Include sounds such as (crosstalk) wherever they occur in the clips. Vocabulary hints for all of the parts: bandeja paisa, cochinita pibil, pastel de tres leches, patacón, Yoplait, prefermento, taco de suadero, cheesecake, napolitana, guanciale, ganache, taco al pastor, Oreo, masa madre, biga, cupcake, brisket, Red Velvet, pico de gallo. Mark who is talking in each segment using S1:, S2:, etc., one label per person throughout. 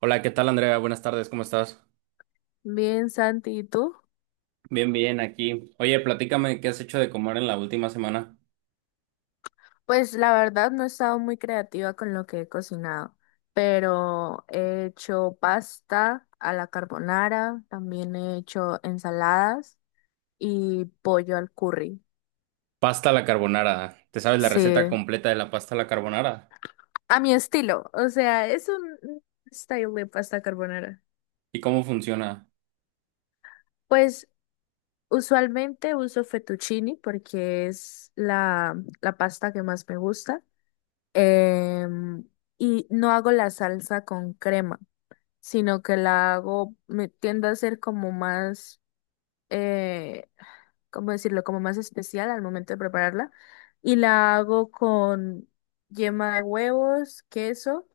S1: Hola, ¿qué tal Andrea? Buenas tardes, ¿cómo estás?
S2: Bien, Santi, ¿y tú?
S1: Bien, bien, aquí. Oye, platícame qué has hecho de comer en la última semana.
S2: Pues la verdad no he estado muy creativa con lo que he cocinado, pero he hecho pasta a la carbonara, también he hecho ensaladas y pollo al curry.
S1: Pasta a la carbonara. ¿Te sabes la
S2: Sí,
S1: receta completa de la pasta a la carbonara?
S2: a mi estilo, o sea, es un style de pasta carbonara.
S1: ¿Y cómo funciona?
S2: Pues usualmente uso fettuccini porque es la pasta que más me gusta. Em, y no hago la salsa con crema, sino que la hago, me tiendo a ser como más, eh, ¿cómo decirlo? Como más especial al momento de prepararla. Y la hago con yema de huevos, queso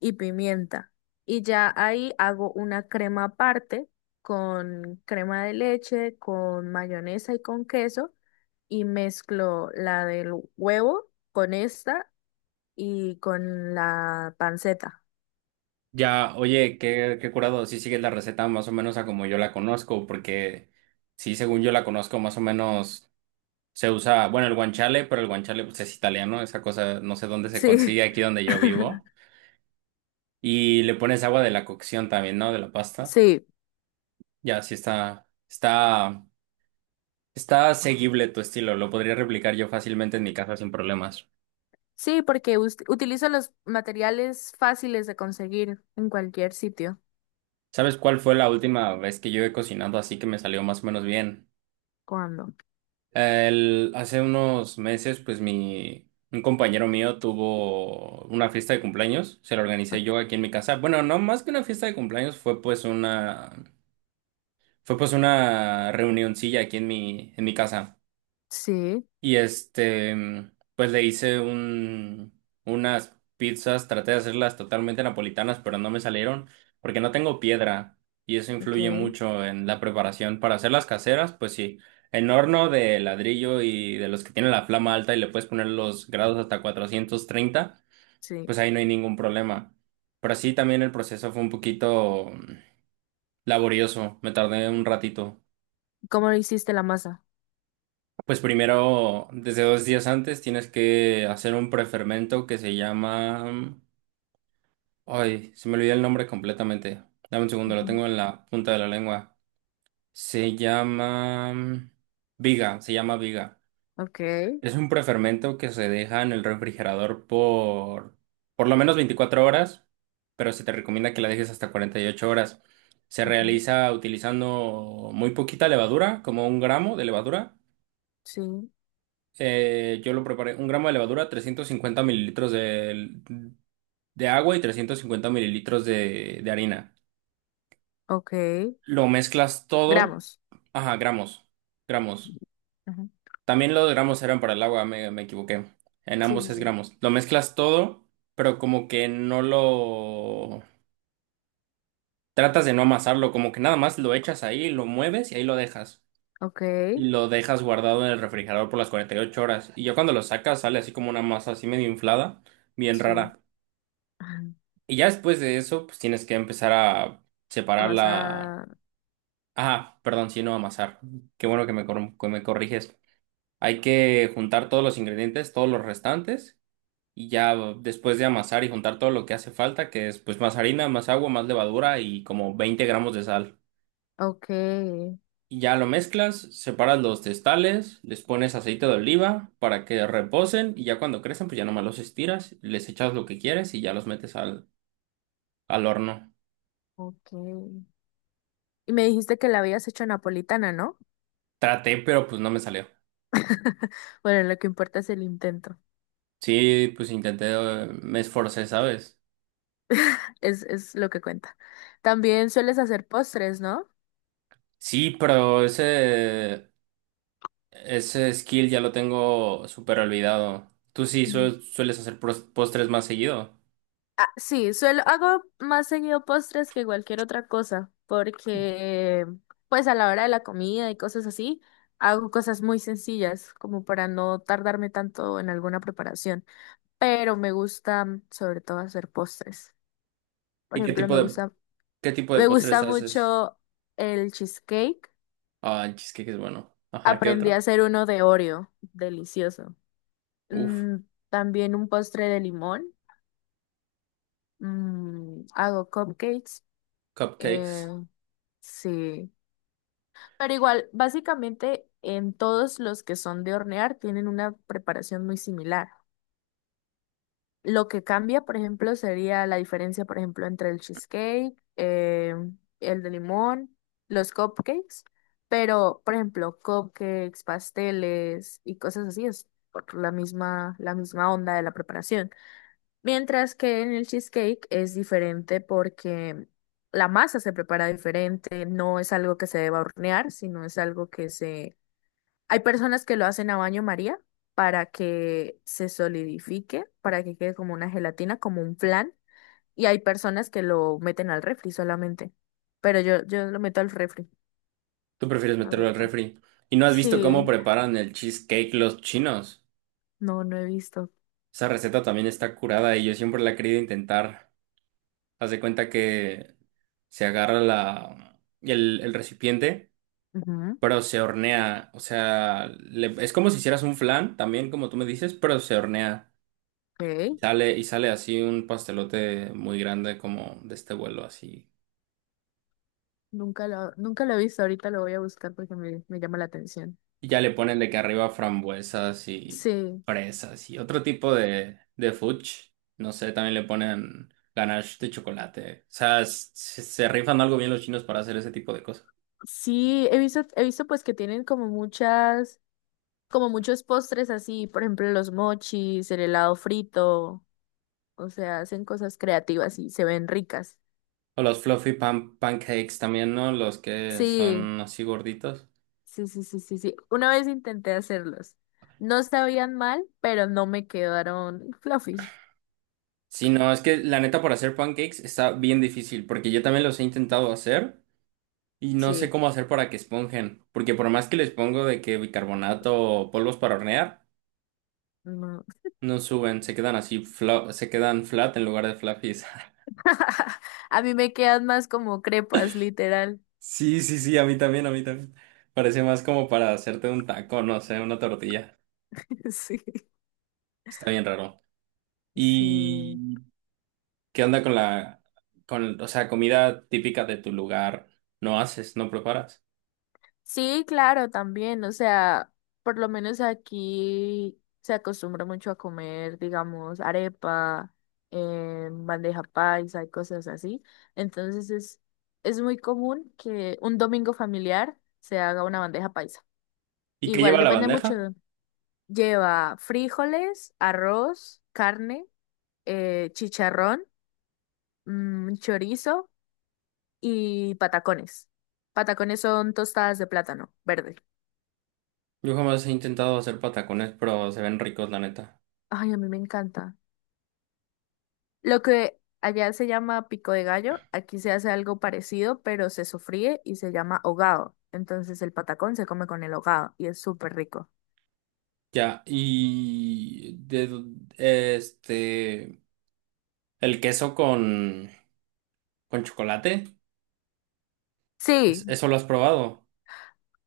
S2: y pimienta. Y ya ahí hago una crema aparte con crema de leche, con mayonesa y con queso. Y mezclo la del huevo con esta y con la panceta.
S1: Ya, oye, qué curado. Sí, sigues la receta más o menos a como yo la conozco, porque sí, según yo la conozco, más o menos se usa, bueno, el guanciale, pero el guanciale pues, es italiano, esa cosa no sé dónde se
S2: Sí.
S1: consigue, aquí donde yo vivo.
S2: (laughs)
S1: Y le pones agua de la cocción también, ¿no? De la pasta.
S2: Sí,
S1: Ya, sí está. Está seguible tu estilo, lo podría replicar yo fácilmente en mi casa sin problemas.
S2: sí, porque utilizo los materiales fáciles de conseguir en cualquier sitio.
S1: ¿Sabes cuál fue la última vez que yo he cocinado así que me salió más o menos bien?
S2: ¿Cuándo?
S1: Hace unos meses, pues un compañero mío tuvo una fiesta de cumpleaños, se la
S2: O-
S1: organicé yo aquí en mi casa. Bueno, no más que una fiesta de cumpleaños, fue pues una reunioncilla aquí en mi casa.
S2: Sí,
S1: Y pues le hice unas pizzas, traté de hacerlas totalmente napolitanas, pero no me salieron porque no tengo piedra y eso
S2: ok,
S1: influye mucho en la preparación. Para hacer las caseras, pues sí, en horno de ladrillo y de los que tienen la flama alta y le puedes poner los grados hasta 430,
S2: sí.
S1: pues ahí no hay ningún problema. Pero sí, también el proceso fue un poquito laborioso, me tardé un ratito.
S2: ¿Cómo hiciste la masa?
S1: Pues primero, desde dos días antes, tienes que hacer un prefermento que se llama… Ay, se me olvidó el nombre completamente. Dame un segundo, lo
S2: Ujú.
S1: tengo en la punta de la lengua. Se llama… Viga, se llama viga.
S2: Ok.
S1: Es un prefermento que se deja en el refrigerador por lo menos 24 horas, pero se te recomienda que la dejes hasta 48 horas. Se
S2: Ujú,
S1: realiza utilizando muy poquita levadura, como 1 gramo de levadura.
S2: sí,
S1: Yo lo preparé, 1 gramo de levadura, 350 mililitros de agua y 350 mililitros de harina.
S2: ok.
S1: Lo mezclas todo.
S2: Gramos.
S1: Ajá, gramos, gramos.
S2: Ujú.
S1: También los gramos eran para el agua, me equivoqué. En
S2: Sí,
S1: ambos
S2: sí,
S1: es
S2: sí.
S1: gramos. Lo mezclas todo, pero como que no lo… Tratas de no amasarlo, como que nada más lo echas ahí, lo mueves y ahí lo dejas.
S2: Ok,
S1: Y lo dejas guardado en el refrigerador por las 48 horas. Y ya cuando lo sacas sale así como una masa así medio inflada, bien
S2: sí.
S1: rara.
S2: Ajá.
S1: Y ya después de eso, pues tienes que empezar a separar la…
S2: Amasar.
S1: Ah, perdón, sí, no amasar. Qué bueno que que me corriges. Hay que juntar todos los ingredientes, todos los restantes, y ya después de amasar y juntar todo lo que hace falta, que es pues más harina, más agua, más levadura y como 20 gramos de sal.
S2: Ok,
S1: Y ya lo mezclas, separas los testales, les pones aceite de oliva para que reposen y ya cuando crecen, pues ya nomás los estiras, les echas lo que quieres y ya los metes al horno.
S2: ok. Y me dijiste que la habías hecho napolitana, ¿no?
S1: Traté, pero pues no me salió.
S2: (laughs) Bueno, lo que importa es el intento.
S1: Sí, pues intenté, me esforcé, ¿sabes?
S2: Es lo que cuenta. También sueles hacer postres, ¿no?
S1: Sí, pero ese skill ya lo tengo súper olvidado. Tú sí
S2: Mm.
S1: sueles hacer postres más seguido.
S2: Ah, sí, hago más seguido postres que cualquier otra cosa, porque pues a la hora de la comida y cosas así, hago cosas muy sencillas, como para no tardarme tanto en alguna preparación, pero me gusta sobre todo hacer postres. Por
S1: ¿Y qué
S2: ejemplo,
S1: tipo
S2: me
S1: de,
S2: gusta,
S1: qué tipo de
S2: me
S1: postres
S2: gusta
S1: haces?
S2: mucho el cheesecake.
S1: Ah, el cheesecake es bueno. Ajá, ¿qué
S2: Aprendí a
S1: otro?
S2: hacer uno de Oreo, delicioso.
S1: Uf,
S2: Mm, También un postre de limón. Hago cupcakes.
S1: cupcakes.
S2: Eh, sí. Pero igual, básicamente en todos los que son de hornear tienen una preparación muy similar. Lo que cambia, por ejemplo, sería la diferencia, por ejemplo, entre el cheesecake, el de limón, los cupcakes, pero, por ejemplo, cupcakes, pasteles y cosas así es por la misma onda de la preparación. Mientras que en el cheesecake es diferente porque la masa se prepara diferente, no es algo que se deba hornear, sino es algo que se hay personas que lo hacen a baño María para que se solidifique, para que quede como una gelatina, como un flan, y hay personas que lo meten al refri solamente. Pero yo lo meto al refri,
S1: Tú prefieres
S2: a
S1: meterlo
S2: ver.
S1: al refri. ¿Y no has visto
S2: Sí,
S1: cómo preparan el cheesecake los chinos?
S2: no he visto.
S1: Esa receta también está curada y yo siempre la he querido intentar. Haz de cuenta que se agarra el recipiente.
S2: Ujú,
S1: Pero se hornea. O sea, es como si hicieras un flan, también como tú me dices, pero se hornea. Y
S2: ok.
S1: sale, y sale así un pastelote muy grande como de este vuelo así.
S2: Nunca lo he visto, ahorita lo voy a buscar porque me llama la atención.
S1: Y ya le ponen de que arriba frambuesas y
S2: Sí,
S1: fresas y otro tipo de fudge. No sé, también le ponen ganache de chocolate. O sea, se rifan algo bien los chinos para hacer ese tipo de cosas.
S2: sí, he visto pues que tienen como muchos postres así, por ejemplo, los mochis, el helado frito. O sea, hacen cosas creativas y se ven ricas.
S1: O los fluffy pancakes también, ¿no? Los que
S2: Sí,
S1: son así gorditos.
S2: sí, sí, sí, sí, sí. Una vez intenté hacerlos. No sabían mal, pero no me quedaron (laughs) fluffy.
S1: Sí, no, es que la neta para hacer pancakes está bien difícil, porque yo también los he intentado hacer y no sé
S2: Sí,
S1: cómo hacer para que esponjen, porque por más que les pongo de que bicarbonato o polvos para hornear,
S2: no.
S1: no suben, se quedan así, se quedan flat en lugar de fluffies. (laughs)
S2: (laughs) A mí me quedan más como crepas, literal.
S1: Sí, sí, sí, a mí también, a mí también. Parece más como para hacerte un taco, no sé, una tortilla.
S2: (laughs) Sí,
S1: Está bien raro.
S2: sí.
S1: ¿Y qué onda con la, o sea, comida típica de tu lugar? ¿No preparas?
S2: Sí, claro, también, o sea, por lo menos aquí se acostumbra mucho a comer, digamos, arepa, bandeja paisa y cosas así. Entonces es muy común que un domingo familiar se haga una bandeja paisa.
S1: ¿Y qué
S2: Igual
S1: lleva la
S2: depende mucho.
S1: bandeja?
S2: Lleva frijoles, arroz, carne, chicharrón, chorizo y patacones. Patacones son tostadas de plátano verde.
S1: Yo jamás he intentado hacer patacones, pero se ven ricos, la neta.
S2: Ay, a mí me encanta. Lo que allá se llama pico de gallo, aquí se hace algo parecido, pero se sofríe y se llama hogado. Entonces el patacón se come con el hogado y es súper rico.
S1: Ya, y de do- este el queso con chocolate,
S2: Sí,
S1: ¿eso lo has probado?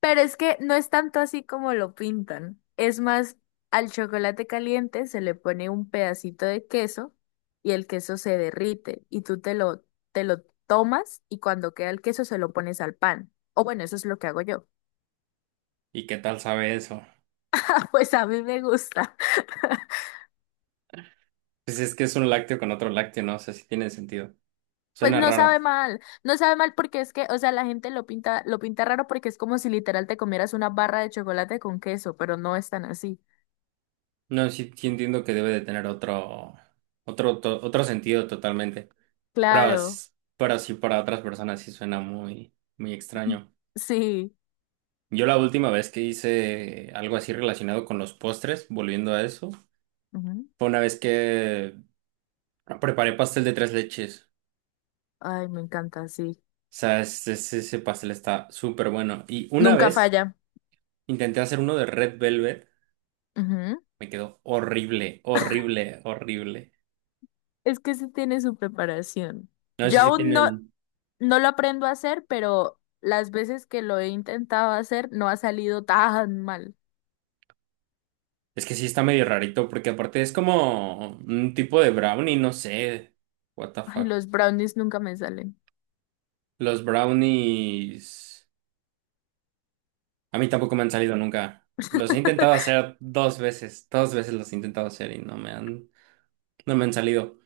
S2: pero es que no es tanto así como lo pintan. Es más, al chocolate caliente se le pone un pedacito de queso y el queso se derrite y tú te lo tomas y cuando queda el queso se lo pones al pan. O bueno, eso es lo que hago yo.
S1: ¿Y qué tal sabe eso?
S2: (laughs) Pues a mí me gusta.
S1: Pues es que es un lácteo con otro lácteo, no sé si tiene sentido.
S2: Pues
S1: Suena
S2: no sabe
S1: raro.
S2: mal, no sabe mal porque es que, o sea, la gente lo pinta raro porque es como si literal te comieras una barra de chocolate con queso, pero no es tan así.
S1: No, sí, sí entiendo que debe de tener otro sentido totalmente. Pero
S2: Claro,
S1: s- pero sí para otras personas sí suena muy muy
S2: (laughs)
S1: extraño.
S2: sí.
S1: Yo la última vez que hice algo así relacionado con los postres, volviendo a eso,
S2: Ujú.
S1: fue una vez que preparé pastel de tres leches. O
S2: Ay, me encanta, sí.
S1: sea, ese pastel está súper bueno. Y una
S2: Nunca
S1: vez
S2: falla.
S1: intenté hacer uno de Red Velvet,
S2: Ujú.
S1: me quedó horrible, horrible, horrible.
S2: Es que sí tiene su preparación.
S1: No sé
S2: Yo
S1: si
S2: aún no,
S1: tienen…
S2: no lo aprendo a hacer, pero las veces que lo he intentado hacer no ha salido tan mal.
S1: Es que sí está medio rarito, porque aparte es como un tipo de brownie, no sé. What the
S2: Ay,
S1: fuck.
S2: los brownies nunca me salen.
S1: Los brownies. A mí tampoco me han salido nunca. Los he intentado hacer dos veces los he intentado hacer y no me han salido.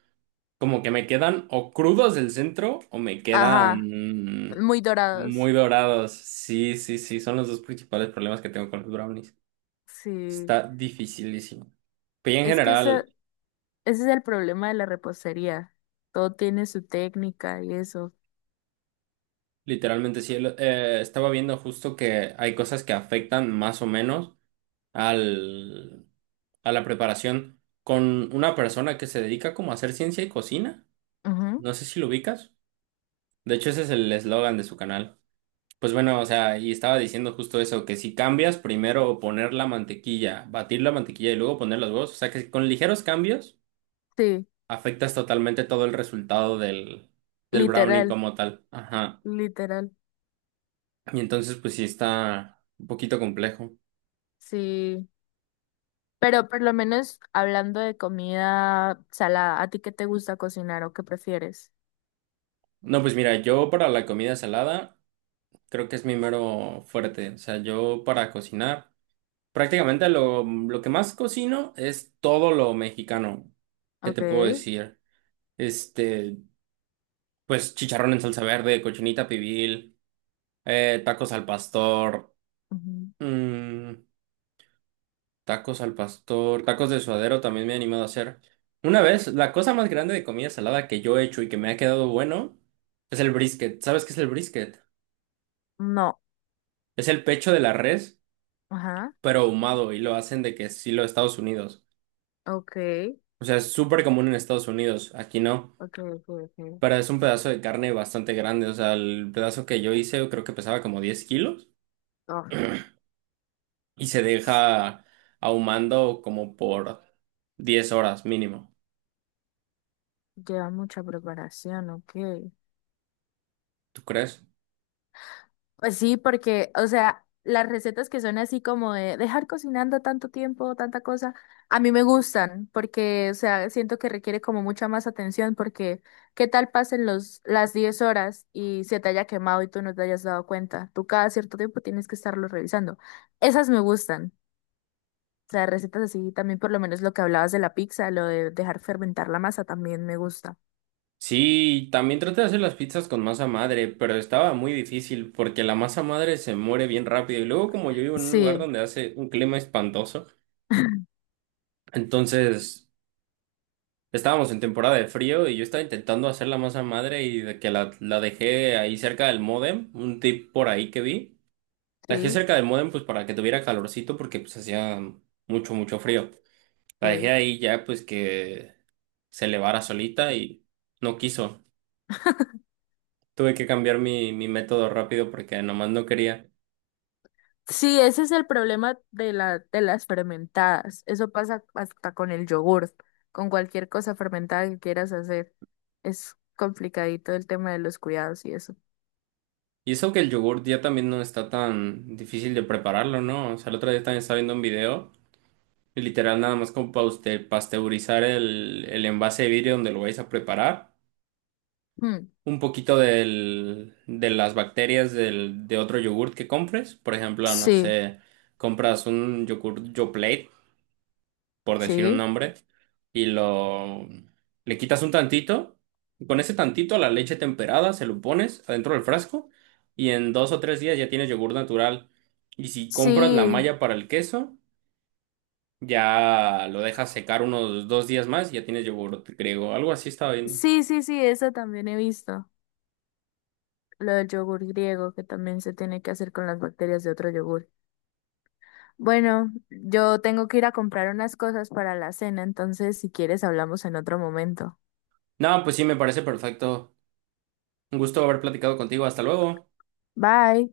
S1: Como que me quedan o crudos del centro o me
S2: Ajá,
S1: quedan
S2: muy dorados.
S1: muy dorados. Sí, sí, sí, son los dos principales problemas que tengo con los brownies.
S2: Sí.
S1: Está dificilísimo. Pero ya en
S2: Es que esa...
S1: general,
S2: Ese es el problema de la repostería. Todo tiene su técnica y eso.
S1: literalmente sí, estaba viendo justo que hay cosas que afectan más o menos al, a la preparación con una persona que se dedica como a hacer ciencia y cocina.
S2: Ujú.
S1: No sé si lo ubicas. De hecho, ese es el eslogan de su canal. Pues bueno, o sea, y estaba diciendo justo eso, que si cambias, primero poner la mantequilla, batir la mantequilla y luego poner los huevos, o sea que si con ligeros cambios
S2: Sí,
S1: afectas totalmente todo el resultado del brownie
S2: literal,
S1: como tal. Ajá.
S2: literal.
S1: Y entonces, pues sí está un poquito complejo.
S2: Sí. Pero por lo menos hablando de comida salada, ¿a ti qué te gusta cocinar o qué prefieres?
S1: No, pues mira, yo para la comida salada creo que es mi mero fuerte. O sea, yo para cocinar. Prácticamente lo que más cocino es todo lo mexicano. ¿Qué
S2: Ok.
S1: te puedo decir? Este, pues chicharrón en salsa verde, cochinita pibil, tacos al pastor,
S2: Ujú.
S1: mm, tacos de suadero también me he animado a hacer. Una vez, la cosa más grande de comida salada que yo he hecho y que me ha quedado bueno es el brisket. ¿Sabes qué es el brisket?
S2: No.
S1: Es el pecho de la res,
S2: Ajá.
S1: pero ahumado y lo hacen de que estilo Estados Unidos.
S2: Ok.
S1: O sea, es súper común en Estados Unidos, aquí no.
S2: Ok, ok, ok.
S1: Pero es un pedazo de carne bastante grande, o sea, el pedazo que yo hice yo creo que pesaba como 10 kilos
S2: Oh,
S1: y se
S2: s-
S1: deja ahumando como por 10 horas mínimo,
S2: lleva mucha preparación, ok.
S1: ¿tú crees?
S2: Pues sí, porque, o sea, las recetas que son así como de dejar cocinando tanto tiempo, tanta cosa, a mí me gustan, porque, o sea, siento que requiere como mucha más atención, porque ¿qué tal pasen las 10 horas y se te haya quemado y tú no te hayas dado cuenta? Tú cada cierto tiempo tienes que estarlo revisando. Esas me gustan. O sea, recetas así, también por lo menos lo que hablabas de la pizza, lo de dejar fermentar la masa también me gusta.
S1: Sí, también traté de hacer las pizzas con masa madre, pero estaba muy difícil porque la masa madre se muere bien rápido y luego como yo vivo en un lugar
S2: Sí,
S1: donde hace un clima espantoso, entonces estábamos en temporada de frío y yo estaba intentando hacer la masa madre y de que la dejé ahí cerca del módem, un tip por ahí que vi. La dejé
S2: sí,
S1: cerca del modem pues para que tuviera calorcito porque pues hacía mucho, mucho frío. La dejé
S2: ok.
S1: ahí ya pues que se elevara solita y no quiso. Tuve que cambiar mi método rápido porque nomás no quería.
S2: Sí, ese es el problema de de las fermentadas. Eso pasa hasta con el yogur, con cualquier cosa fermentada que quieras hacer. Es complicadito el tema de los cuidados y eso.
S1: Y eso que el yogurt ya también no está tan difícil de prepararlo, ¿no? O sea, el otro día también estaba viendo un video y literal nada más como para usted pasteurizar el envase de vidrio donde lo vais a preparar.
S2: Mm,
S1: Un poquito de las bacterias de otro yogurt que compres. Por ejemplo, no
S2: Sí,
S1: sé, compras un yogurt Yoplait, por decir un
S2: sí,
S1: nombre, y lo le quitas un tantito. Con ese tantito, la leche temperada, se lo pones adentro del frasco y en dos o tres días ya tienes yogur natural. Y si compras la
S2: sí,
S1: malla para el queso, ya lo dejas secar unos dos días más y ya tienes yogur griego. Algo así estaba viendo.
S2: sí, sí, sí, eso también he visto. Lo del yogur griego, que también se tiene que hacer con las bacterias de otro yogur. Bueno, yo tengo que ir a comprar unas cosas para la cena. Entonces, si quieres, hablamos en otro momento.
S1: No, pues sí, me parece perfecto. Un gusto haber platicado contigo. Hasta luego.
S2: Bye.